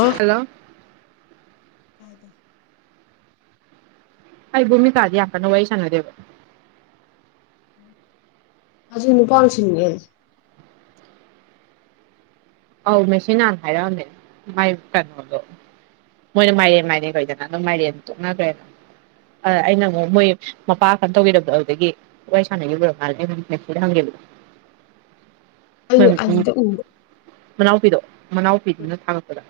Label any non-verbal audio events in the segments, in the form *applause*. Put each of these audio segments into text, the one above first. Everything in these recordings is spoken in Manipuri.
ꯍꯜꯂꯣ ꯇꯥꯏ ꯇꯥꯏ ꯑꯩ ꯕꯨꯃꯤꯀꯥ ꯗꯤ ꯌꯥꯝ ꯀꯟꯅꯥ ꯋꯥꯔꯤ ꯁꯥꯅꯥꯗꯦꯕ ꯑꯖꯤ ꯅꯨꯄꯥꯝ ꯁꯤꯡꯑꯦ ꯑꯧ ꯃꯦꯁꯤꯅꯥ ꯍꯥꯏꯔꯛ ꯑꯝꯃꯦ ꯃꯥꯏ ꯀꯩꯅꯣꯗꯣ ꯃꯣꯏꯅ ꯃꯥꯏꯔꯦꯟ ꯃꯥꯏꯔꯦꯟ ꯀꯧꯏꯗꯅ ꯑꯗꯨꯝ ꯃꯥꯏꯔꯦꯟ ꯇꯣꯛꯅꯈ꯭ꯔꯦ ꯑ ꯑꯩꯅ ꯑꯃꯨꯛ ꯃꯣꯏ ꯃꯄꯥ ꯀꯅꯣ ꯇꯧꯒꯗꯕꯗꯣ ꯑꯗꯨꯗꯒꯤ ꯋꯥꯔꯤ ꯁꯥꯟꯅꯒꯤꯕꯥ ꯃꯥꯜꯂꯦ ꯃꯦꯁꯤꯗ ꯍꯪꯈꯤꯕꯕ ꯑ ꯑꯗꯨꯗꯤ ꯎꯕ ꯃꯅꯥꯎꯄꯤꯗꯣ ꯃꯅꯥꯎꯄꯤꯗꯨꯅ ꯊꯥꯒꯠꯄꯗ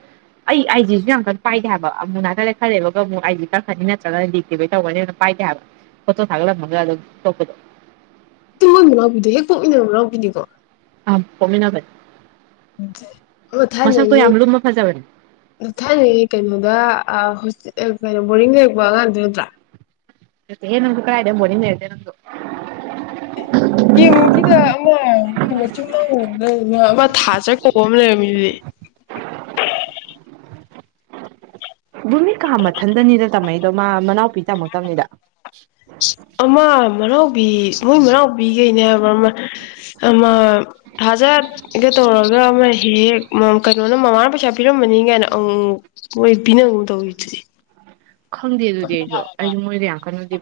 ꯑꯩ ꯑꯥꯏꯖꯤꯦꯁꯨ ꯌꯥꯝ ꯀꯟꯅ ꯄꯥꯏꯗꯦ ꯍꯥꯏꯕ ꯑꯃꯨꯛ ꯅꯥꯟꯜꯂꯦ ꯈꯜꯂꯦꯕꯒ ꯑꯃꯨꯛ ꯑꯩꯗꯤ ꯀꯛꯈꯅꯤ ꯅꯠꯇ꯭ꯔꯒꯅ ꯂꯤꯛꯇꯤꯕꯩ ꯇꯧꯔꯅꯤ ꯑꯗꯨꯅ ꯄꯥꯏꯗꯦ ꯍꯥꯏꯕ ꯐꯣꯇꯣ ꯊꯥꯒꯠꯂꯝꯃꯒ ꯑꯗꯨꯝ ꯇꯣꯄꯗꯣ ꯇꯨꯝꯕ ꯍꯔꯥꯎꯕꯤꯗꯣ ꯍꯦꯛ ꯀꯣꯛ ꯏꯅ ꯍꯔꯥꯎꯕꯤꯅꯤꯀꯣ ꯑ ꯑꯣꯃꯤꯅꯥꯕꯠ ꯑꯣ ꯊꯥꯅꯤꯡꯉꯦ ꯂꯨꯝꯃ ꯐꯖꯕꯅꯦ ꯊꯥꯅꯤꯡꯦ ꯀꯩꯅꯣꯗ ꯀꯩꯅꯣ ꯕꯣꯔꯤꯡ ꯂꯩꯔꯛꯄ ꯉꯗ ꯅꯠꯇ꯭ꯔꯥ ꯃꯦ ꯅꯪꯒ ꯀꯥꯏꯗꯦ ꯃꯣꯅꯤ ꯅꯦꯗꯦ ꯅꯪꯣ ꯀꯦꯝꯒꯤꯗ ꯑꯃ ꯃꯣꯏ ꯃꯆꯤꯟꯅꯥꯎ ꯂꯩ ꯑꯃ ꯊꯥꯖ ꯀꯣꯝ ꯂꯩꯃꯤꯗꯤ ꯚꯨꯃꯤ ꯀꯥ ꯃꯊꯟꯗꯅꯤꯗ ꯇꯝꯃꯗꯣ ꯃꯥ ꯃꯅꯥꯎꯄꯤ ꯇꯝꯃꯛꯇꯕꯅꯤꯗ ꯑꯃ ꯃꯅꯥꯥꯎꯕꯤ ꯃꯣꯏ ꯃꯥꯎꯕꯤꯈꯩꯅꯦ ꯑꯃ ꯊꯥꯖꯒ ꯇꯧꯔꯒ ꯑꯃ ꯍꯦꯛ ꯀꯩꯅꯣꯅ ꯃꯃꯥꯅ ꯄꯩꯁꯥ ꯄꯤꯔꯝꯕꯃꯅꯤ ꯀꯥꯏꯅ ꯑ ꯑꯣꯏꯣꯏ ꯄꯤꯅ ꯎ ꯇꯧꯇꯗꯤ ꯈꯪꯗꯦ ꯑꯗꯨꯗꯤ ꯑꯩꯁꯨ ꯑꯩꯁꯨ ꯃꯣꯏꯗ ꯌꯥꯝ ꯀꯟꯅꯗꯦ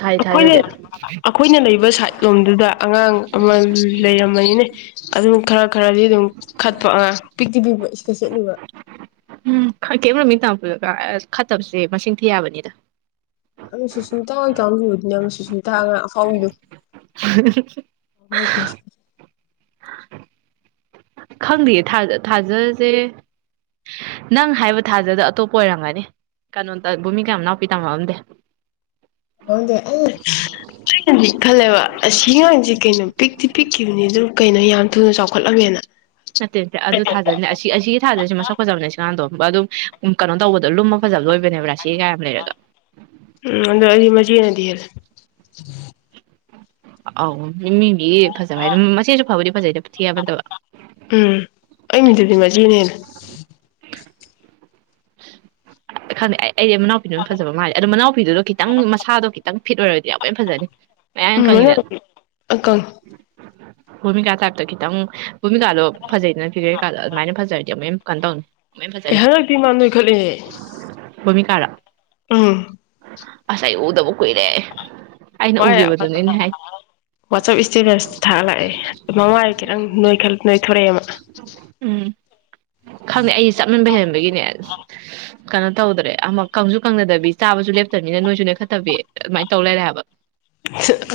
ꯊꯥꯗꯤ ꯑꯩꯈꯣꯏꯅ ꯊꯥꯖꯗꯦ ꯑꯩꯈꯣꯏꯅ ꯂꯩꯕ ꯁꯥꯏꯠ ꯂꯣꯝꯗꯨꯗ ꯑꯉꯥꯡ ꯑꯃ ꯂꯩꯔꯝꯃꯅꯤꯅꯦ ꯑꯗꯨꯝ ꯈꯔ ꯈꯔꯗꯤ ꯑꯗꯨꯝ ꯈꯠꯄ ꯑꯉꯥꯡ ꯄꯤꯛꯛꯇꯤ ꯄꯤꯕ ꯏꯁꯗ ꯆꯦꯠꯂꯤꯕ ꯎꯝ ꯀꯦꯝꯃꯤꯡ ꯇ ꯈꯠꯇꯕꯁꯦ ꯃꯁꯤꯡ ꯊꯤ ꯌꯥꯕꯅꯤꯗ ꯑ ꯁꯨꯁꯃꯤꯇꯥ ꯍꯣꯏ ꯇꯪꯕꯤꯕꯗꯨꯅꯦ ꯑꯃ ꯁꯨꯁꯃꯤꯇꯥ ꯈꯔ ꯐꯥꯎꯏꯗꯣ *inaudible* ꯈꯪꯗꯦꯌꯦ ꯊꯥꯖꯁꯦ ꯅꯪ ꯍꯥꯏꯕ ꯊꯥꯖꯗ ꯑꯇꯣꯞꯄ ꯑꯣꯏꯔꯝꯒꯅꯤ ꯀꯩꯅꯣꯇ ꯕꯣꯃꯤ ꯀꯌꯥꯝ ꯅꯥꯎꯄꯤ ꯇꯝꯃꯛꯑꯝꯗꯦ ꯑꯗꯨꯗ ꯑꯦ ꯑꯩꯅꯗꯤ ꯈꯜꯂꯦꯕ ꯑꯁꯤꯒꯥꯡꯁꯦ ꯀꯩꯅꯣ ꯄꯤꯛꯇꯤ ꯄꯤꯛꯈꯤꯕꯅꯤ ꯑꯗꯨ ꯀꯩꯅꯣ ꯌꯥꯝ ꯊꯨꯅ ꯆꯥꯎꯈꯠꯂꯝꯃꯦꯅ ꯅꯠꯇꯦ ꯅꯠꯇꯦ ꯑꯗꯨ ꯊꯥꯖꯅꯦ ꯑꯁꯤꯒꯤ ꯊꯥꯖꯔꯤꯁꯤ ꯃꯁꯛ ꯐꯖꯕꯅꯦ ꯁꯤ ꯀꯀꯥꯟꯗꯣ ꯑꯗꯨꯝ ꯀꯩꯅꯣ ꯇꯧꯕ ꯑꯗꯣ ꯂꯨꯝꯃ ꯐꯖꯕ ꯂꯣꯏꯕꯅꯦꯕ ꯔꯥꯁꯤ ꯀꯌꯥꯝ ꯂꯩꯔꯒ ꯎꯝ ꯑꯗꯣ ꯑꯩꯗꯤ ꯃꯆꯦꯅꯗꯤ *inaudible* ꯑꯥꯎ ꯃꯤꯃꯤꯅꯤ ꯐꯖꯕ ꯍꯥꯏ ꯃꯆꯦꯁꯨ ꯐꯕꯗꯤ ꯐꯖꯩꯗ ꯊꯤꯕꯠꯇꯕ ꯎ ꯈ ꯑꯩꯗꯤ ꯃꯅꯥꯎꯄꯤꯗꯨꯅꯝ ꯐꯖꯕ ꯃꯥꯜꯂ ꯑꯗꯣ ꯃꯅꯥꯎꯄꯤꯗꯨꯣ ꯈꯤꯇꯪꯁꯥꯗꯣ ꯈꯤꯇꯪ ꯐꯤꯠ ꯑꯣꯏꯔꯗꯤ ꯌꯥꯝ ꯂꯣꯏꯅ ꯐꯖꯅꯤ ꯃꯌꯥꯡ ꯎꯝ ꯀꯪꯉꯤꯗꯅ ꯑꯀ ꯚꯣꯃꯤꯀꯥ ꯇꯞꯇ ꯈꯤꯇꯪ ꯚꯣꯃꯤꯀꯥꯗꯣ ꯐꯖꯩꯅ ꯐꯤꯔꯦ ꯀꯥꯟꯂꯗ ꯑꯗꯨꯃꯥꯏꯅ ꯐꯖꯔꯗꯤ ꯃ ꯀ ꯇꯧꯅꯤ ꯑꯃꯨꯛ ꯍꯦꯟꯅ ꯑꯦ ꯐꯖꯅꯤ ꯍꯟꯗꯛꯇꯤ ꯃꯥ ꯅꯣꯏꯈꯠꯂꯤꯅꯦ ꯀꯃꯤ ꯀꯥꯥ ꯑꯥ ꯑꯁ ꯇꯕꯨ ꯀꯨꯏꯔꯦ ꯑꯩꯅ ꯋꯥ ꯎꯈꯤꯕꯗꯨꯅꯤꯅꯦ ꯍꯥꯏ ꯋꯥꯆꯞ ꯏꯁꯇꯦꯇꯁ ꯊꯥ ꯂꯥꯛꯑꯦ ꯃꯃꯥꯏ ꯈꯤꯇꯪ ꯅꯣꯏꯈꯠ ꯅꯣꯏꯊꯣꯔꯛꯑꯦꯕ ꯎꯝ ꯈꯪꯗꯦ ꯑꯩ ꯆꯞ ꯃꯟꯕ ꯍꯦꯟꯍꯦꯟꯕꯒꯤꯅꯦ ꯑꯁ *unintelligible* ꯀꯩꯅꯣ ꯇꯧꯗ꯭ꯔꯦ ꯑꯃꯛ ꯀꯪꯁꯨ ꯀꯪꯅꯗꯕꯤ ꯆꯥꯕꯁꯨ ꯂꯦꯞꯇꯕꯅꯤꯅ ꯅꯣꯏꯁꯨ ꯂꯦꯈꯠꯇꯕꯤ ꯑꯗꯨꯃꯥꯏꯅ ꯇꯧ ꯂꯩꯔꯦ ꯍꯥꯏꯕ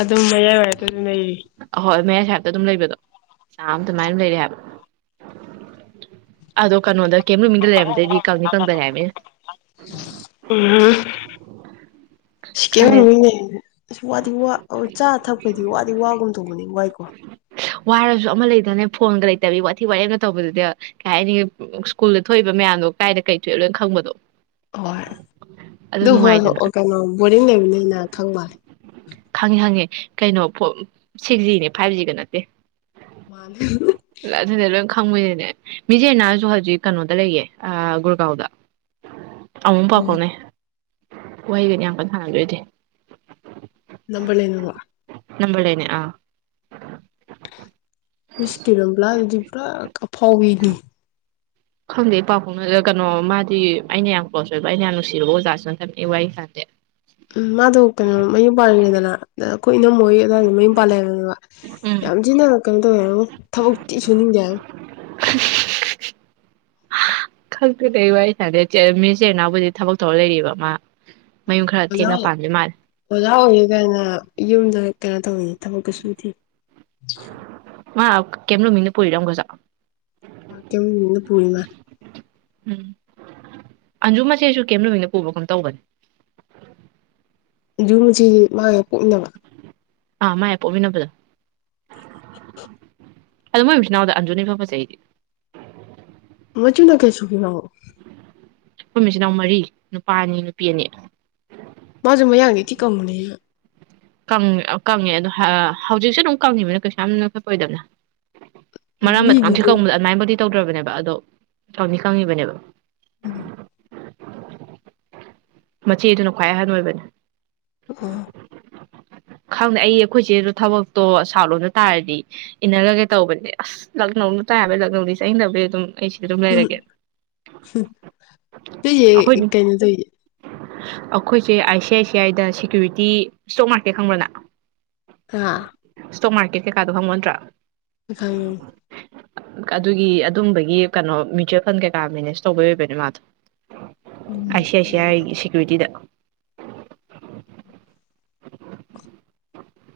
ꯑꯗꯨꯝ ꯃꯌꯥꯏꯋꯥꯏꯇ ꯑꯗꯨꯝ ꯂꯩꯔꯤ ꯑꯍꯣꯏ ꯃꯌꯥꯏ ꯁꯍꯕꯇ ꯑꯗꯨꯝ ꯂꯩꯕꯗꯣ ꯆꯥꯝ ꯑꯗꯨꯃꯥꯏꯅ ꯂꯩꯔꯦ ꯍꯥꯏꯕ ꯑꯗꯣ ꯀꯩꯅꯣꯗ ꯀꯦꯝ ꯅꯨꯃꯤꯗ ꯂꯩꯔꯝꯗꯣꯏꯗꯤ ꯀꯥꯎꯅꯤ ꯀꯪꯗ ꯂꯩ ꯍꯥꯏꯃꯤꯅꯦ ꯎꯝ ꯁꯤ ꯀꯦ ꯈꯪꯗꯦ ꯑꯁ ꯋꯥꯗꯤ ꯋꯥ ꯆꯥ ꯊꯛꯄꯗꯤ ꯋꯥꯗꯤ ꯋꯥꯒꯨꯝ ꯇꯣꯡꯧꯕꯅꯤ ꯋꯥꯏꯀꯣ ꯋꯥꯔꯁꯨ ꯑꯃ ꯂꯩꯗꯅꯦ ꯐꯣꯟꯒ ꯂꯩꯇꯕꯤ ꯋꯥꯊꯤ ꯋꯥꯌꯦꯡꯒ ꯇꯧꯕꯗꯨꯗꯤ ꯀꯩ ꯍꯥꯏꯅꯤ ꯁ꯭ꯀꯨꯜꯗ ꯊꯣꯛꯏꯕ ꯃꯌꯥꯝꯗꯣ ꯀꯥꯏꯗ ꯀꯩ ꯊꯣꯛꯑꯦ ꯂꯣꯏꯅ ꯈꯪꯕꯗꯣ ꯍꯣꯏ ꯑꯗꯨ ꯍꯣꯏ ꯍꯣꯏ ꯀꯩꯅꯣ ꯕꯣꯔꯗꯤꯡ ꯂꯩꯕꯅꯤꯅ ꯊꯪꯕꯅꯤ ꯈꯪꯉꯤ ꯈꯪꯉꯦ ꯀꯩꯅꯣ ꯁꯤꯛꯁ ꯖꯤꯅꯦ ꯐꯥꯏꯚ ꯖꯤꯒ ꯅꯠꯇꯦ ꯃꯥ ꯈꯪꯉꯣꯏꯗꯅꯦ ꯃꯤꯖꯦꯅꯥꯁꯨ ꯍꯧꯖꯤꯛ ꯀꯩꯅꯣꯗ ꯂꯩꯌꯦ ꯒꯨꯔꯒꯥꯎꯗ ꯑꯨꯝ ꯑꯣ ꯄꯥꯄꯅꯦ ꯋꯥꯍꯩꯒꯅꯤ ꯌꯥꯝ ꯀꯟꯅ ꯁꯥꯟꯅꯗꯣꯏꯗꯤ ꯅꯝꯕ ꯂꯩꯅ ꯋꯥ ꯅꯝꯕꯅꯦ ꯑ ꯃꯤꯁ ꯇꯤꯔꯂ ꯑꯗꯨꯗꯤ ꯄꯨꯔꯥ ꯑꯐꯥꯎꯋꯤꯅꯤ ꯈꯪꯗꯦ ꯏ ꯄꯥꯎ ꯐꯥꯎꯅ ꯀꯩꯅꯣ ꯃꯥꯗꯤ ꯑꯩꯅ ꯌꯥꯝ ꯀ꯭ꯂꯣꯁ ꯑꯣꯏꯕ ꯑꯩꯅ ꯌꯥꯝ ꯅꯨꯡꯁꯤꯨꯔꯕ ꯑꯣꯖꯥꯁꯨꯅ ꯊꯝꯃꯛꯏ ꯋꯥꯔꯤꯍ ꯈꯥꯟꯗꯤꯦ ꯎꯝ ꯃꯥꯗ ꯀꯩꯅ ꯃꯌꯨꯝ ꯄꯗꯅ ꯑꯩꯈꯣꯏ ꯏꯅꯝ ꯃꯣꯏꯒꯤ ꯑꯗꯨꯋꯥꯏꯗ ꯃꯌꯨꯝ ꯄꯥꯜ ꯂꯩꯕꯅꯦꯕ ꯎꯝ ꯌꯥꯝ ꯊꯤꯟꯅ ꯀꯩꯅꯣ ꯇꯧꯋꯦꯣ ꯊꯕꯛꯇꯤ ꯁꯨꯅꯤꯡꯗꯦ ꯈꯛꯇꯦꯗ ꯑꯩ ꯋꯥꯔꯤ ꯁꯥꯟꯗꯦ ꯃꯤꯆ ꯏꯅꯥꯎꯕꯨꯗꯤ ꯊꯕꯛ ꯊꯧꯔ ꯂꯩꯔꯤꯕ ꯑꯃ ꯑꯣꯖꯥ ꯑꯣꯖꯥ ꯑꯣꯏꯌꯦ ꯀꯥꯏꯅ ꯌꯨꯝꯗ ꯀꯩꯅꯣ ꯇꯧꯑꯦ ꯊꯕꯛꯀ ꯁꯨ ꯊ ꯃꯥ ꯀꯩꯂꯣꯃꯤꯅ ꯄꯨꯔꯤꯔꯝꯒꯖꯥ ꯀꯤꯝ ꯏ ꯄꯔꯃ ꯎꯝ ꯑꯟꯖꯨ ꯃꯁꯦꯁꯨ ꯀꯦꯝ ꯅꯨꯃꯤꯅ ꯄꯨꯕꯒꯨꯝ ꯇꯧꯕꯅꯤ ꯨꯝꯕꯁꯤ ꯃꯥꯒ ꯄꯣꯛꯅꯕ ꯑꯥ ꯃꯥꯏ ꯄꯣꯚꯅꯕꯂ *inaudible* ꯑꯗꯨ ꯃꯣꯏ ꯃꯆꯤꯟꯅꯥꯎꯗ ꯑꯟꯖꯣꯅꯤ ꯐ ꯐ ꯆꯩꯩꯗꯤ ꯃꯆꯨ ꯅ ꯀꯩꯁꯨꯨ ꯀꯤꯃꯑꯣ ꯑꯩꯈꯣꯏ ꯃꯆꯤꯟꯜꯅꯥꯎ ꯃꯔꯤ ꯅꯨꯄꯥ ꯑꯅꯤ ꯅꯨꯄꯤ ꯑꯅꯤ ꯃꯖꯕꯨ ꯌꯥꯡꯒꯦ ꯀꯤ ꯀꯃꯍꯅꯦ ꯌꯥ ꯀꯪꯉꯦ ꯑꯗꯣ ꯍꯧꯖꯤꯛꯁꯨꯦ ꯑꯗꯨꯝ ꯀꯪꯉꯤꯕꯅ ꯀꯩꯁꯥ ꯌꯥꯝ ꯅꯈꯠꯄ ꯑꯣꯏꯗꯕꯅ ꯃꯔꯝꯥꯡꯁꯨ ꯃꯤꯗꯤꯗꯤ ꯀ ꯑꯗꯨꯃꯥꯏꯕꯗꯤ ꯇꯧꯗ꯭ꯔꯕꯅꯦꯕ ꯑꯗꯣꯧꯅꯤ ꯈꯪꯉꯤꯕꯅꯦꯕ ꯎꯝ ꯃꯆꯦꯗꯨꯅ ꯈ꯭ꯋꯥꯏꯍꯟ ꯑꯣꯏꯕꯅꯦ ꯑꯣ ꯈꯪꯗꯦ ꯑꯩ ꯑꯩꯈꯣꯏꯁꯦ ꯑꯗꯨ ꯊꯕꯛꯇꯣ ꯁꯥꯠ ꯂꯣꯗ ꯇꯥꯔꯗꯤ ꯏꯟꯅꯔꯒꯩ ꯇꯧꯕꯅꯦ ꯑꯁ ꯂꯛꯅꯧꯅ ꯇꯥꯏꯕ ꯂꯛꯅꯧꯗ ꯆꯪꯗꯅꯕꯩ ꯑꯗꯨꯝ ꯑꯩ ꯁꯤꯗ ꯑꯗꯨꯝ ꯎꯝ ꯂꯩꯔꯒꯦ ꯇꯩꯦ ꯑꯩꯈꯣꯏ ꯀꯩꯅꯣ ꯇꯌꯦꯦ ꯑꯩꯈꯣꯏꯁꯦ ꯑꯥꯏ ꯁꯤ ꯑꯥꯏ ꯁꯤ ꯑꯥꯏꯗ ꯁꯦꯀ꯭ꯌꯨꯔꯤꯇꯤ ꯏꯁꯇꯣꯛ ꯃꯥꯔꯀꯦꯠ ꯈꯪꯕ꯭ꯔꯅ ꯑ ꯏꯁ꯭ꯇꯣꯛ ꯃꯥꯔꯀꯦꯠ ꯀꯩꯀꯥꯣ ꯐꯪꯉ ꯅꯗ꯭ꯔꯥ ꯑꯈ ꯑꯗꯨꯒꯤ ꯑꯗꯨꯝꯕꯒꯤ ꯀꯩꯅꯣ ꯃꯨꯆ꯭ꯋꯦꯜ ꯐꯟ ꯀꯩꯀꯥ ꯃꯦꯅꯦꯖ ꯇꯧꯕ ꯑꯣꯏꯕꯅꯦ ꯃꯥꯗꯣ ꯎꯝ ꯂꯝꯗ ꯀꯌꯥ ꯁꯦꯀ꯭ꯌꯨꯔꯤꯇꯤꯗ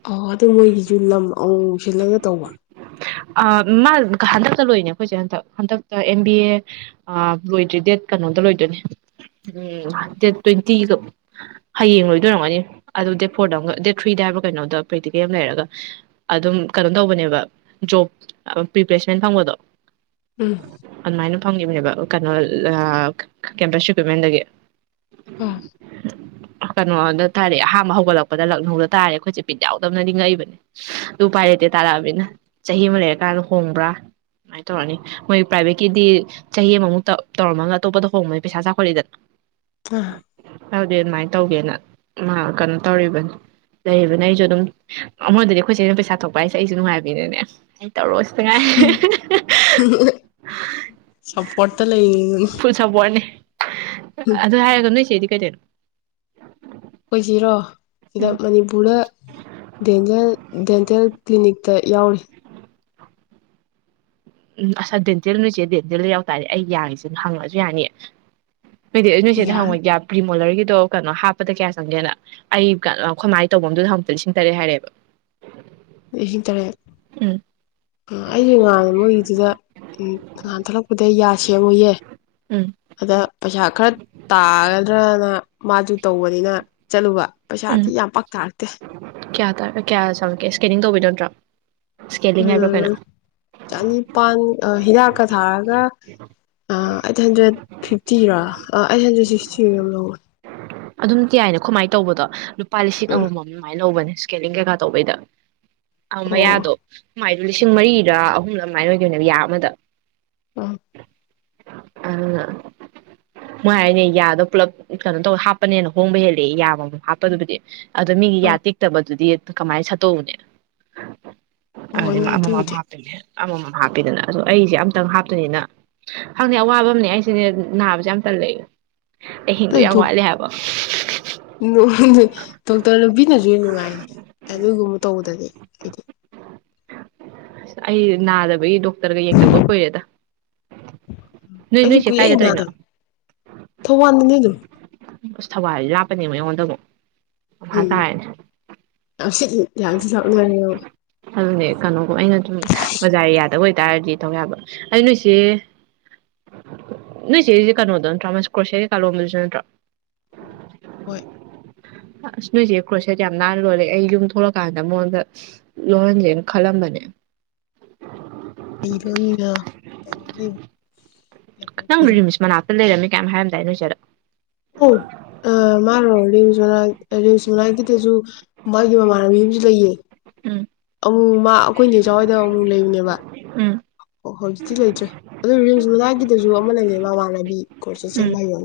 ꯑ ꯑꯗꯨ ꯃꯣꯏꯒꯤꯁꯨ ꯂꯝ ꯑꯃ ꯁꯤꯜꯂꯒ ꯇꯧꯕ ꯃꯥ ꯍꯟꯗꯛꯇ ꯂꯣꯏꯅꯦ ꯑꯩꯈꯣꯏꯁꯦ ꯍꯟꯗꯛ ꯍꯟꯗꯛꯇ ꯑꯦꯝ ꯕꯤ ꯑꯦ ꯂꯣꯏꯗ꯭ꯔꯤ ꯗꯦꯠ ꯀꯩꯅꯣꯗ ꯂꯣꯏꯗꯣꯏꯅꯦ ꯎ ꯗꯦꯠ ꯇ꯭ꯋꯦꯟꯇꯤꯒ ꯍꯌꯦꯡ ꯂꯣꯏꯗꯣꯏꯔꯝꯒꯅꯤ ꯑꯗꯨꯣ ꯗꯦꯠ ꯐꯣꯔꯗ ꯗꯦꯠ ꯊ꯭ꯔꯤꯗ ꯍꯥꯏꯕ ꯀꯩꯅꯣꯗ ꯄ꯭ꯔꯦꯛꯇꯤꯀꯦꯜ ꯌꯥꯝ ꯂꯩꯔꯒ ꯑꯗꯨꯝ ꯀꯩꯅꯣ ꯇꯧꯕꯅꯦꯕ ꯖꯣ ꯄ꯭ꯔꯤꯄ꯭ꯂꯦꯁꯃꯦꯟ ꯐꯪꯕꯗꯣ ꯎꯝ ꯑꯗꯨꯃꯥꯏꯅ ꯐꯪꯈꯤꯕꯅꯦꯕ ꯀꯩꯅꯣ ꯀꯦꯝꯄꯁ ꯏꯀ꯭ꯋꯤꯞꯃꯦꯟꯗꯒꯤ ꯑ *inaudible* ꯀꯩꯅꯣꯗ ꯇꯥꯔꯛꯑꯦ ꯑꯍꯥꯥꯟꯕ ꯍꯧꯒꯠꯂꯛꯄꯗ ꯂꯛꯅꯧꯗ ꯇꯥꯔꯦ ꯑꯩꯈꯣꯏꯁꯦ ꯄꯤ ꯌꯥꯎꯗꯕꯅ ꯅꯤꯡꯉꯛꯏꯕꯅꯦ ꯑꯗꯨ ꯄꯥꯏꯔꯇꯦ ꯇꯥꯔꯛꯑꯃꯤꯅ ꯆꯍꯤ ꯑꯃ ꯂꯩꯔꯀꯥꯟꯗ ꯍꯣꯡꯕ꯭ꯔꯥ ꯑꯗꯨꯃꯥꯏꯅ ꯇꯧꯔꯅꯤ ꯃꯣꯏ ꯄ꯭ꯔꯥꯏꯚꯦꯠꯀꯤꯗꯤ ꯆꯍꯤ ꯑꯃꯃꯨꯛꯇ ꯇꯧꯔꯝꯃꯒ ꯑꯇꯣꯞꯄꯗ ꯍꯣꯡꯕꯅꯤ ꯄꯩꯁꯥ ꯆꯥꯎꯈꯠꯂꯤꯗꯅ ꯑ ꯍꯥꯏꯗꯤ ꯑꯗꯨꯃꯥꯏꯅ ꯇꯧꯒꯦꯅ ꯃꯥ ꯀꯩꯅꯣ ꯇꯧꯔꯤꯕꯅꯤ ꯂꯩꯔꯤꯕꯅꯦ ꯑꯩꯁꯨ ꯑꯗꯨꯝ ꯑꯩꯉꯣꯟꯗꯗꯤ ꯑꯩꯈꯣꯏꯁꯦ ꯑꯩꯅ ꯄꯩꯁꯥ ꯊꯣꯛꯄ ꯍꯥꯏꯁꯦ ꯑꯩꯁꯨ ꯅꯨꯡꯉꯥꯏꯕꯤꯅꯤꯅꯦ ꯇꯧꯔꯣ ꯁꯤꯇ ꯉꯥꯏ ꯁꯞꯄꯣꯔꯠꯇ ꯂꯩꯔꯤꯅꯤ ꯐꯨꯠ ꯁꯄꯣꯔꯠꯅꯦ ꯑꯗꯨ ꯍꯥꯏꯔꯗꯣ ꯅꯣꯏ ꯁꯤꯗꯤ ꯀꯦ ꯑꯣꯏꯁꯤꯔꯣ ꯁꯤꯗ ꯃꯅꯤꯄꯨꯔꯗ ꯗꯦꯟꯇꯦꯜ ꯗꯦꯟꯇꯦꯜ ꯀ꯭ꯂꯤꯅꯤꯛ ꯇ ꯌꯥꯎꯅꯤ ꯎꯝ ꯑꯁꯥ ꯗꯦꯟꯇꯦꯜ ꯅꯨꯁꯦ ꯗꯦꯟꯇꯦꯜꯗ ꯌꯥꯎꯇꯥꯥꯔꯦ ꯑꯩ ꯌꯥꯔꯤꯁꯤꯅ ꯍꯪꯉꯁꯨ ꯌꯥꯅꯤꯌꯦ ꯍꯥꯏꯗꯤ ꯑꯗꯨ ꯅꯣꯏ ꯁꯤꯁꯤꯗ ꯌꯥꯅꯤ ꯍꯪꯋꯥꯛ ꯌꯥ꯭ ꯃꯣꯂꯔꯒꯤꯗꯣ ꯀꯩꯅꯣ ꯍꯥꯞꯄꯗ ꯀꯌꯥ ꯆꯪꯒꯦꯅ ꯑꯩꯃꯥꯏꯅ ꯇꯧꯕꯐꯝꯗꯨꯗ ꯑꯃꯨꯛꯇ ꯂꯤꯁꯤꯡ ꯇꯔꯦꯠ ꯍꯥꯏꯔꯛꯦꯕ ꯍ ꯇꯔꯦ ꯑꯩꯁꯦ ꯉ ꯃꯣꯏꯒꯤꯗꯨꯗ ꯅꯉꯥꯟ ꯊꯣꯛꯂꯛꯄꯗ ꯌꯥꯁꯦ ꯃꯣꯏꯌꯦꯦ ꯎꯝ ꯑꯗ ꯄꯩꯁꯥ ꯈꯔ ꯇꯥꯒꯗ꯭ꯔꯅ ꯃꯥꯁꯨ ꯇꯧꯕꯅꯤꯅ ꯆꯠꯂꯨꯕ ꯎꯝ ꯄꯩꯁꯥꯗꯤ ꯌꯥꯝ ꯄꯥꯛ ꯇꯥꯔꯛꯇꯦ ꯀꯌꯥ ꯇ ꯀꯌꯥ ꯆꯪꯉꯛꯀꯦ ꯏꯁꯀꯦꯅꯤꯡ ꯇꯧꯕꯤꯅꯣ ꯅꯠꯇ꯭ꯔꯣ ꯏꯁꯀꯦꯂꯤꯡ ꯍꯥꯏꯕ꯭ꯔꯥ ꯀꯩꯅꯣ ꯎꯝ ꯆꯅꯤ ꯄꯥꯟ ꯍꯤꯗꯥꯛꯀ ꯊꯥꯔꯒ ꯑꯩꯠ ꯍꯟꯗ꯭ꯔꯦꯠ ꯐꯤꯐꯇꯤꯔꯥꯥ ꯑꯩꯠ ꯍꯟꯗ꯭ꯔꯦꯠ ꯁꯤꯛꯁꯇꯤ ꯌꯥꯝ ꯂꯧꯧꯕꯅꯤ ꯑꯗꯨꯝ ꯇꯏꯅ ꯀꯃꯥꯏꯅ ꯇꯧꯕꯗꯣ ꯂꯨꯄꯥ ꯂꯤꯁꯤꯡ ꯎꯝ ꯑꯃꯃꯝ ꯑꯗꯨꯃꯥꯏꯅꯧꯕꯅꯦ ꯏꯁꯀꯦꯅꯤꯡ ꯀꯩꯀꯥ ꯇꯧꯕꯩꯗ ꯑꯃ ꯑꯣ ꯌꯥꯎꯗꯣ ꯃꯥꯥꯏ ꯂꯤꯁꯤꯡ ꯃꯔꯤꯔ ꯑꯍꯨꯝꯗ ꯑꯗꯨꯃꯥꯏꯅ ꯑꯣꯏꯗꯣꯏꯅꯦꯕ ꯌꯥ ꯑꯃꯗ ꯎꯝ ꯑ ꯃꯣꯏ ꯍꯥꯏꯅꯦ ꯌꯥꯗꯣ ꯄꯨꯂꯞ ꯀꯩꯅꯣ ꯇꯧ ꯍꯥ ꯍꯥꯞꯄꯅꯦꯅ ꯍꯣꯡꯕ ꯍꯦꯜꯂꯛꯦ ꯌꯥꯕ ꯑꯃ ꯍꯥꯞꯄꯗꯨꯕꯨꯗꯤ ꯑꯗꯣ ꯃꯤꯒꯤ ꯌꯥ ꯇꯦꯛꯇꯕꯗꯨꯗꯤ ꯑ ꯀꯃꯥꯏꯅ ꯁꯠꯇꯣꯛꯎꯅꯦ ꯍꯣꯏꯅꯦ ꯑ ꯃꯥ ꯑꯗꯨꯕꯨꯗꯤ ꯃꯥꯄꯜꯦ ꯑꯃꯃꯝ ꯍꯥꯞꯄꯤꯗꯅ ꯑꯗꯣ ꯑꯩꯁꯦ ꯑꯝꯇꯪ ꯍꯥꯞꯇꯣꯏꯅꯤꯅ ꯍꯪꯗꯦ ꯑꯋꯥꯕ ꯑꯃꯅꯦ ꯑꯩꯁꯤꯅꯦ ꯅꯥꯕꯁꯦ ꯌꯥꯝ ꯇꯜꯂ ꯑꯦ ꯍꯤꯟꯗꯗꯨ ꯌꯥ ꯌꯥꯝ ꯍꯔꯜꯦ ꯍꯥꯏꯕ ꯗꯣꯛꯇꯔ ꯅꯨꯕꯤꯅꯁꯨ ꯅꯨꯡꯉꯥꯏꯔ ꯑꯗꯨꯒꯨꯝꯕ ꯇꯧꯕꯗꯗꯤ ꯑꯩꯗꯤ ꯑꯁ ꯑꯩ ꯅꯥꯗꯕꯒꯤ ꯗꯣꯛꯇꯔꯒ ꯌꯦꯡꯗꯕ ꯀꯨꯏꯔꯦꯗ ꯅꯣꯏ ꯑꯩꯁꯨ ꯅꯣꯏꯁꯦ ꯀꯨꯏꯔꯦ ꯀꯥꯏꯗ ꯏ ꯅꯥꯗ ꯇꯧꯔꯤꯅꯣ ꯊꯧꯕꯥꯜꯗꯅꯦ ꯑꯗꯨꯝ ꯑꯁ ꯊꯧꯕꯥꯜꯗꯤ ꯂꯥꯞꯄꯅꯦꯕ ꯑꯩꯉꯣꯟꯗꯕꯨꯣ ꯎꯝ ꯇꯔꯅꯦ ꯌꯥꯝ ꯁꯤꯠꯂꯤ ꯌꯥꯝ ꯁꯤꯠꯂꯛꯅꯔꯦꯕ ꯑꯗꯨꯅꯦ ꯀꯩꯅꯣꯒꯨꯝ ꯑꯩꯅ ꯁꯨꯝ ꯕꯖꯥꯔ ꯑꯦꯔꯤꯌꯥꯗ ꯑꯣꯏ ꯍꯥꯏꯇꯥꯔꯗꯤ ꯇꯧ ꯌꯥꯕ ꯑꯗꯨ ꯅꯣꯏꯁꯦ ꯅꯣꯏꯁꯦꯁ ꯀꯩꯅꯣꯗ ꯅꯠꯇ꯭ꯔꯣ ꯀ꯭ꯔꯣꯁꯤꯌꯥꯒꯤ ꯀꯥꯂꯣꯝꯗꯨꯁꯨ ꯅꯠꯇ꯭ꯔꯣ ꯍꯣꯏ ꯑꯁ ꯅꯣꯏꯁꯦ ꯀ꯭ꯔꯣꯁꯦꯠ ꯌꯥꯝ ꯅꯥꯟꯅ ꯂꯣꯜꯂꯦ ꯑꯩ ꯌꯨꯝ ꯊꯣꯛꯂꯛꯀꯥꯟꯗ ꯃꯉꯣꯟꯗ ꯂꯣꯜꯍꯟꯁꯦꯅ ꯈꯜꯂꯝꯕꯅꯦ ꯂꯩꯔꯣꯅꯤꯔ ꯀꯩꯅꯣ ꯅꯪ ꯅꯨꯔꯤꯃꯤꯁꯃ ꯅꯅꯥꯜ ꯂꯩꯔꯝꯃꯦ ꯀꯌꯥꯝ ꯍꯥꯏꯔꯝꯗꯥꯏ ꯅꯣꯖꯔꯣ ꯑꯣ ꯑ ꯃꯥꯔꯣ ꯡꯁꯣꯅꯥ ꯔꯤꯡꯁꯣꯅꯥꯒꯤꯗꯁꯨ ꯃꯥꯒꯤ ꯃꯃꯥꯟꯅꯕꯤ ꯑꯃꯁꯨ ꯂꯩꯌꯦ ꯎꯝ ꯑꯃꯨ ꯃꯥ ꯑꯩꯈꯣꯏꯅꯦ ꯏꯖꯋꯥꯏꯗ ꯑꯃꯨꯛ ꯂꯩꯔꯤꯅꯦꯕ ꯎꯝ ꯑꯣ ꯍꯣꯏ ꯍꯧꯖꯤꯛꯇꯤ ꯂꯩꯇ꯭ꯔꯦ ꯑꯗꯨ ꯔꯖ ꯃꯅꯥꯏꯒꯤꯗꯁꯨ ꯑꯃ ꯂꯩꯌꯦ ꯋꯥꯅꯗꯤ ꯀꯁꯤ ꯎꯝ ꯁꯃꯥꯏꯒ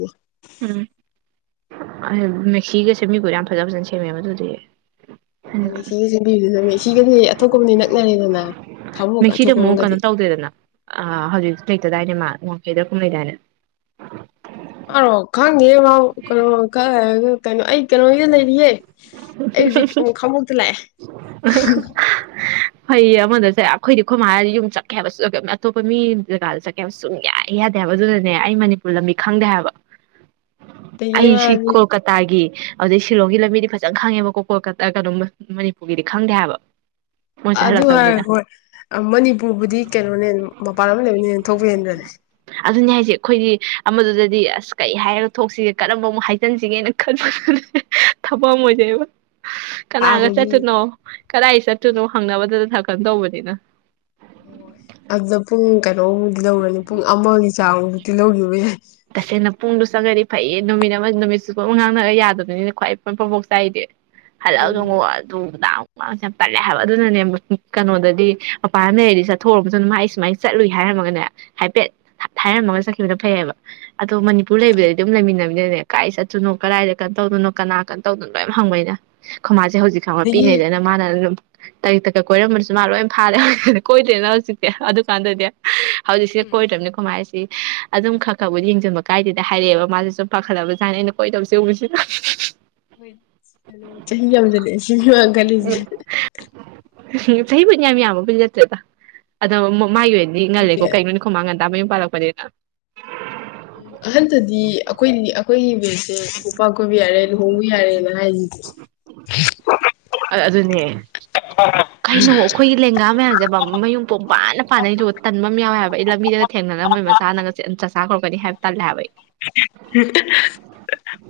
ꯃꯦꯛꯁꯤꯒꯁꯦꯃꯤꯒ ꯌꯥꯝ ꯐꯖ ꯐꯖꯅ ꯁꯦꯝꯃꯦꯕ ꯑꯗꯨꯗꯤ ꯑꯣ ꯃꯤꯁꯤ ꯆꯕꯤ ꯁꯤꯒꯗꯤ ꯑꯇꯣꯞꯄꯅꯤ ꯅꯛꯅꯔꯦꯗꯅ ꯊꯃꯣꯒ ꯃꯦꯛꯁꯤꯗꯨ ꯑꯃꯨꯛ ꯑꯊꯣꯛꯄꯝꯒꯗꯤ ꯀꯩꯅꯣ ꯇꯧꯗꯦꯗꯅ ꯑ ꯍꯧꯖꯤꯛ ꯇꯗꯥꯏꯅꯦ ꯃꯥ ꯋꯥꯡꯈꯩꯗ ꯗꯨꯝ ꯂꯩꯩꯗꯥꯢꯅꯦ ꯃꯥꯔꯣ ꯈꯪꯗꯤꯌꯦ ꯃꯥ ꯀꯩꯅꯣ ꯀꯩꯅꯣ ꯑꯩ ꯀꯩꯅꯣꯒꯤꯗ ꯂꯩꯔꯤꯌꯦ ꯑꯩ ꯍꯧꯖꯤꯛ ꯑꯃꯨꯛ ꯈꯥꯡꯉꯕꯣꯛꯇ ꯂꯥꯛꯑꯦ *inaudible* ꯍꯩꯌꯦ ꯑꯃꯗꯁꯦ ꯑꯩꯈꯣꯏꯗꯤ ꯈꯨꯣꯏꯃ ꯍꯥꯏꯔꯗꯤ ꯌꯨꯝ ꯆꯠꯀꯦ ꯍꯥꯏꯕꯁꯨ ꯑꯇꯣꯞꯄ ꯃꯤ ꯖꯒꯥꯗ ꯆꯠꯀꯦ ꯍꯥꯏꯕ ꯁꯨꯝ ꯌꯥꯏ ꯌꯥꯗꯦ ꯍꯥꯏꯕ ꯑꯗꯨꯅꯅꯦ ꯑꯩ ꯃꯅꯤꯄꯨꯔ ꯂꯝꯕꯤ ꯈꯪꯗꯦ ꯍꯥꯏꯕ ꯑꯗꯒꯤ ꯑꯩꯁꯤ ꯃꯥꯗꯤ ꯀꯣꯜꯀꯇꯥꯒꯤ ꯑꯗꯨꯗꯩ ꯁꯤꯂꯣꯡꯒꯤ ꯂꯝꯃꯗꯤ ꯐ ꯈꯤꯖꯪ ꯈꯪꯉꯦꯕ ꯀꯣꯀꯣꯜ ꯀꯩꯅꯣ ꯃꯅꯤꯄꯨꯔꯒꯤꯗꯤ ꯈꯪꯗꯦ ꯍꯥꯏꯕ ꯃꯣꯏ ꯑꯗꯨ ꯆꯠꯍꯜꯂꯛꯇꯕꯅꯤꯅ ꯍꯥꯢꯔꯒ ꯍꯣꯏ ꯃꯅꯤꯄꯨꯔꯕꯨꯗꯤ ꯀꯩꯅꯣꯅ ꯍꯦꯟ ꯃꯄꯥꯟ ꯂꯝ ꯂꯩꯕꯅꯦꯅ ꯍꯦꯟ ꯊꯣꯛꯄ ꯍꯦꯟꯕꯅꯦ ꯑꯗꯨꯅꯤ ꯍꯥꯏꯁꯦ ꯑꯩꯈꯣꯏꯗꯤ ꯑꯃꯗꯨꯗꯗꯤ ꯑꯁ ꯀꯔꯤ ꯍꯥꯏꯔꯒ ꯊꯣꯛꯁꯤꯒꯦ ꯀꯔꯝꯕ ꯑꯃꯨꯛ ꯍꯥꯏꯖꯤꯟꯁꯤꯒꯦꯅ ꯈꯟꯕ ꯥꯎ ꯃꯖꯥ ꯏꯕ *unintelligible* ꯀꯅꯥꯒ ꯑꯥꯗꯗꯤ ꯆꯠꯇꯣꯏꯅꯣ ꯀꯗꯥꯏ ꯆꯠꯇꯣꯏꯅꯣ ꯍꯪꯅꯕꯗꯗꯥ ꯊ ꯀꯗꯧꯕꯅꯤꯅ ꯀꯩꯅꯣꯕꯨꯗꯤ ꯂꯧꯔꯅꯤ ꯄꯨꯡ ꯑꯃꯒꯤ ꯆꯥꯡꯃꯨꯗꯤ ꯂꯧꯈꯤꯕ ꯌꯥꯢ ꯇꯁꯦꯡꯅ ꯄꯨꯡꯗꯨ ꯆꯪꯉꯗꯤ ꯐꯩꯌꯦ ꯅꯨꯃꯤꯠ ꯑꯃ ꯅꯨꯃꯤꯠꯆꯨꯞꯄ ꯑꯃ ꯉꯥꯡꯅꯔ ꯌꯥꯗꯕꯅꯤꯅ ꯈ꯭ꯋꯥꯏ ꯄ ꯐꯣꯛꯐꯥꯛ ꯆꯥꯏꯁꯦ ꯍꯂꯉ ꯎꯝ ꯑꯗꯨꯗꯥ *unintelligible* ꯃꯥꯁ ꯌꯥꯝ ꯇꯜꯂꯦ ꯍꯥꯏꯕ ꯑꯗꯨꯅꯅꯦ ꯀꯩꯅꯣꯗꯗꯤ ꯃꯄꯥꯟ ꯂꯩꯔꯗꯤ ꯆꯠꯊꯣꯛꯎ ꯃꯇꯨꯡ ꯃꯥ ꯑꯩ ꯁꯨꯃꯥꯏꯅ ꯆꯠꯂꯨꯏ ꯍꯥꯏꯔꯝꯃꯒꯅꯦ ꯍꯥꯏꯐꯦꯠ ꯍꯥꯏꯔꯝꯃꯒ ꯆꯠꯈꯤꯕꯗ ꯐꯩꯑꯕ ꯗꯨ ꯃꯅꯤꯄꯨꯔ ꯐꯩ ꯂꯩꯕꯗꯗꯤ ꯑꯗꯨꯝ ꯂꯩꯃꯤꯟꯅꯕ ꯀꯥꯏ ꯆꯠꯇꯨꯅꯣ ꯀꯗꯥꯏꯗ ꯀꯩꯅꯣ ꯇꯧꯗꯅꯣ ꯀꯅꯥ ꯀ ꯇꯧꯗꯣꯏꯅꯣ ꯌꯥꯝ ꯍꯪꯕꯅꯤꯅ ꯁꯦ ꯍꯧꯖꯤꯛ ꯈꯪꯕ ꯑꯗꯒꯤ ꯄꯤꯉꯩꯗꯅ ꯃꯥꯅ ꯑꯗꯨꯝ ꯇꯔꯤ ꯇꯛ ꯀ ꯀꯣꯏꯔꯝꯕꯁꯨ ꯃꯥ ꯂꯣꯏꯅ ꯐꯥꯔꯦ ꯍꯧꯖꯤꯛꯇꯤ ꯀꯣꯏꯗ꯭ꯔꯦꯅ ꯍꯧꯖꯤꯛꯇꯤ ꯑꯗꯨꯀꯥꯟꯗꯗꯤ ꯍꯧꯖꯤꯛꯗꯤꯁꯤ ꯎꯝ ꯀꯣꯏ ꯇꯝꯅꯤ ꯀꯃꯥꯏꯁꯤ ꯑꯗꯨꯝ ꯈꯪ ꯊꯧꯕꯗ ꯌꯦꯡꯁꯤꯟꯕ ꯀꯥꯏꯗꯦꯗ ꯍꯥꯏꯔꯛꯑꯦꯕ ꯃꯥꯁꯦ ꯁꯨꯝꯄꯥꯈꯠꯂꯕꯅꯤ ꯑꯩꯅ ꯀꯣꯏꯗꯁꯦ ꯎꯕꯁꯤꯗ ꯍꯣꯏ ꯀꯩꯅꯣ ꯆꯍꯤ ꯌꯥꯝꯗꯂꯦ ꯁꯤꯅꯤꯃ ꯀꯜꯂꯤꯁꯦ ꯎ ꯆꯍꯤꯕꯨꯗꯤ ꯌꯥꯝ ꯌꯥꯝꯕꯕꯨꯗꯤ ꯅꯠꯇꯦꯗ ꯑꯗꯣ ꯃꯥꯒꯤ ꯑꯣꯏꯅꯗꯤ ꯉꯜꯂꯦꯀꯣ ꯅꯠꯇꯦ ꯀꯩꯅꯣꯅꯤ ꯈꯃꯥꯡꯒꯗꯦ ꯗ ꯃꯌꯨꯝ ꯄꯥꯜꯂꯛꯄꯗꯅꯤꯅ ꯎꯝ ꯑꯍꯟꯗꯗꯤ ꯑꯩꯈꯣꯏ ꯑꯩꯈꯣꯏꯒꯤ ꯕꯦꯁꯠꯁꯦ ꯅꯨꯄ ꯀꯣꯏꯕ ꯌꯥꯔꯦ ꯂꯨꯍꯣꯡꯕ ꯌꯥꯔꯦꯅ ꯍꯥꯏꯔꯤꯁꯦ ꯑꯑꯗꯨꯅꯦ ꯀꯩꯅꯣ ꯑꯩꯈꯣꯏꯒꯤ ꯂꯦꯡꯒꯥ ꯃꯌꯥꯝꯁꯦ ꯖ ꯃꯌꯨꯝ ꯄꯣꯝ ꯄꯥꯟꯗ ꯄꯥꯅꯩꯗꯨ ꯇꯟꯕ ꯑꯃ ꯌꯥꯎꯋꯦ ꯍꯥꯏꯕ ꯑꯩ ꯂꯝꯕꯤꯗꯒ ꯊꯦꯡꯅꯔꯒ ꯃꯣꯏ ꯃꯆꯥꯅꯒ ꯆꯥꯛꯆꯥ ꯀꯧꯔꯛꯀꯅꯤ ꯍꯥꯏꯕ ꯇꯜꯂꯦ ꯍꯥꯏꯕ ꯑꯩ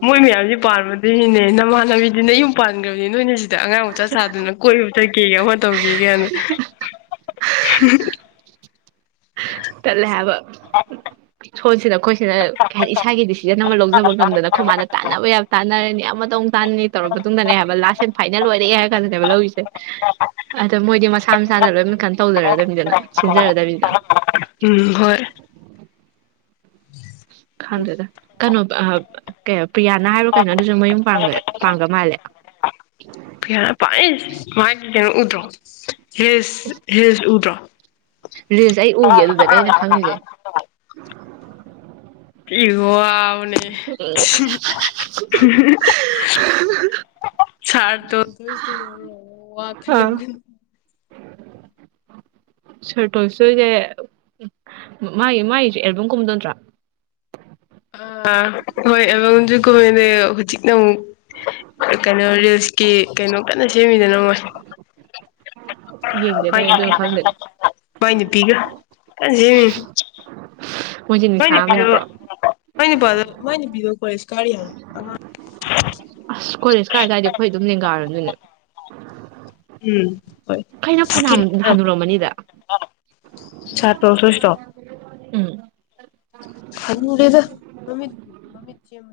ꯃꯣꯏ ꯃꯌꯥꯝꯁꯦ ꯄꯥꯟꯕꯥꯗꯒꯤꯅꯤꯅꯦ ꯏꯃꯥꯟꯅꯕꯤꯗꯤ ꯅꯌꯨꯝ ꯄꯥꯟꯈ꯭ꯔꯕꯅꯦ ꯅꯣꯏꯅꯁꯤꯗ ꯗ ꯑꯉꯥꯡ ꯃꯆꯥ ꯁꯥꯗꯅ ꯀꯣꯏꯕ ꯆꯀꯦꯒ ꯇꯧꯒꯦꯒꯅ *inaudible* ꯇꯜꯂꯦ ꯍꯥꯏꯕ ꯑꯥ ꯁꯣꯏꯁꯤꯔ ꯑꯩꯈꯣꯏꯁꯤꯗ ꯀꯩ ꯍꯥꯏꯅꯤ ꯏꯁꯥꯒꯤ ꯗꯤꯁꯤꯖꯟ ꯑꯃ ꯂꯧꯖꯕ ꯉꯝꯗꯅ ꯑꯩꯈꯣꯏ ꯃꯥꯅ ꯇꯥꯟꯅꯕ ꯌꯥꯝ ꯇꯥꯟꯅꯔꯅꯤ ꯌꯥꯝ ꯇ ꯇꯥꯅꯤ ꯇꯧꯔ ꯃꯇꯨꯡꯗꯅꯦ ꯍꯥꯏꯕ ꯂꯥꯁꯁꯦ ꯐꯥꯏꯅꯦꯜ ꯑꯣꯏꯔꯛꯑꯦ ꯍꯥꯏ ꯈꯥꯟꯂꯅꯦꯕ ꯂꯧꯔꯤꯁꯦ ꯑꯗ ꯃꯣꯏꯗꯤ ꯃꯁꯥ ꯃꯁꯥꯅ ꯂꯣꯏ ꯃꯈ ꯃꯈꯟ ꯇꯧꯖꯔꯗꯅꯤꯗꯅ ꯁꯤꯟꯖꯔꯗꯅꯤꯅ ꯎꯝ ꯍꯣꯏ ꯈꯪꯗꯗ ꯀꯩꯅꯣ ꯄ꯭ꯔꯤꯌꯥꯅ ꯍꯥꯏꯔꯨ ꯀꯩꯅꯣ ꯑꯗꯨꯁꯨ ꯃꯌꯨꯝ ꯄꯥꯡꯒ ꯃꯥꯜꯂꯦ ꯄꯤꯌꯥꯔ ꯄ ꯃꯥꯅ ꯎꯗ꯭ꯔꯣ ꯍ *inaudible* ꯍꯦꯁ ꯍꯦꯁ ꯎꯕ꯭ꯔꯣ ꯔꯤꯜꯁ ꯑꯩ ꯎꯒꯦ ꯑꯗꯨꯗꯅꯦ ꯑꯩꯅ ꯈꯪꯉꯤꯁꯦ *unintelligible* ꯅꯦ ꯁꯔ ꯋꯥ ꯈꯜ ꯁꯔꯇꯣꯁꯣꯏꯁꯦ ꯃꯥꯒꯤ ꯃꯥꯒꯤꯁꯨ ꯑꯦꯜꯕꯝ ꯒꯨꯝꯕꯗꯨ ꯅꯠꯇ꯭ꯔꯥ ꯑ ꯍꯣꯏ ꯑꯕꯪꯖꯨꯀꯣꯃꯦꯟꯅꯦ ꯍꯧꯖꯤꯛꯅ ꯑꯃꯨꯛ ꯀꯩꯅꯣ ꯔꯤꯜꯁꯀꯤ ꯀꯩꯅꯣ ꯀꯟꯅ ꯁꯦꯝꯃꯤꯗꯅ ꯃꯣꯏ ꯌꯦꯡꯗꯦ ꯅꯣꯏ ꯑꯗꯨꯅ ꯈꯪꯗꯦ ꯍꯣꯏꯅꯤ ꯒ *unintelligible* ꯃꯣꯏꯁꯤ ꯅꯤꯁꯥꯥꯑꯃꯥꯅꯤꯀꯣ ꯃꯣꯏꯅꯤ ꯐ ꯃꯣꯏꯅꯤ ꯄꯤꯗꯣ ꯀꯁ ꯀꯔꯤ ꯍꯥꯏ ꯑꯁ ꯀꯣꯂꯦꯁ ꯀꯥꯏꯗꯥꯋꯥꯏꯗ ꯑꯩꯈꯣꯏ ꯑꯗꯨꯝ ꯂꯦꯡꯒꯥꯅꯦ ꯎꯝ ꯍꯣꯏ ꯀꯩꯅ ꯐꯅ ꯍꯅꯨꯔꯝꯃꯅꯤꯗ ꯁꯥꯔꯇ꯭ꯔ ꯎꯝ ꯍꯥꯅꯨꯔꯗꯥ ꯃꯃꯤꯠ ꯃꯃꯤꯠ ꯆꯃ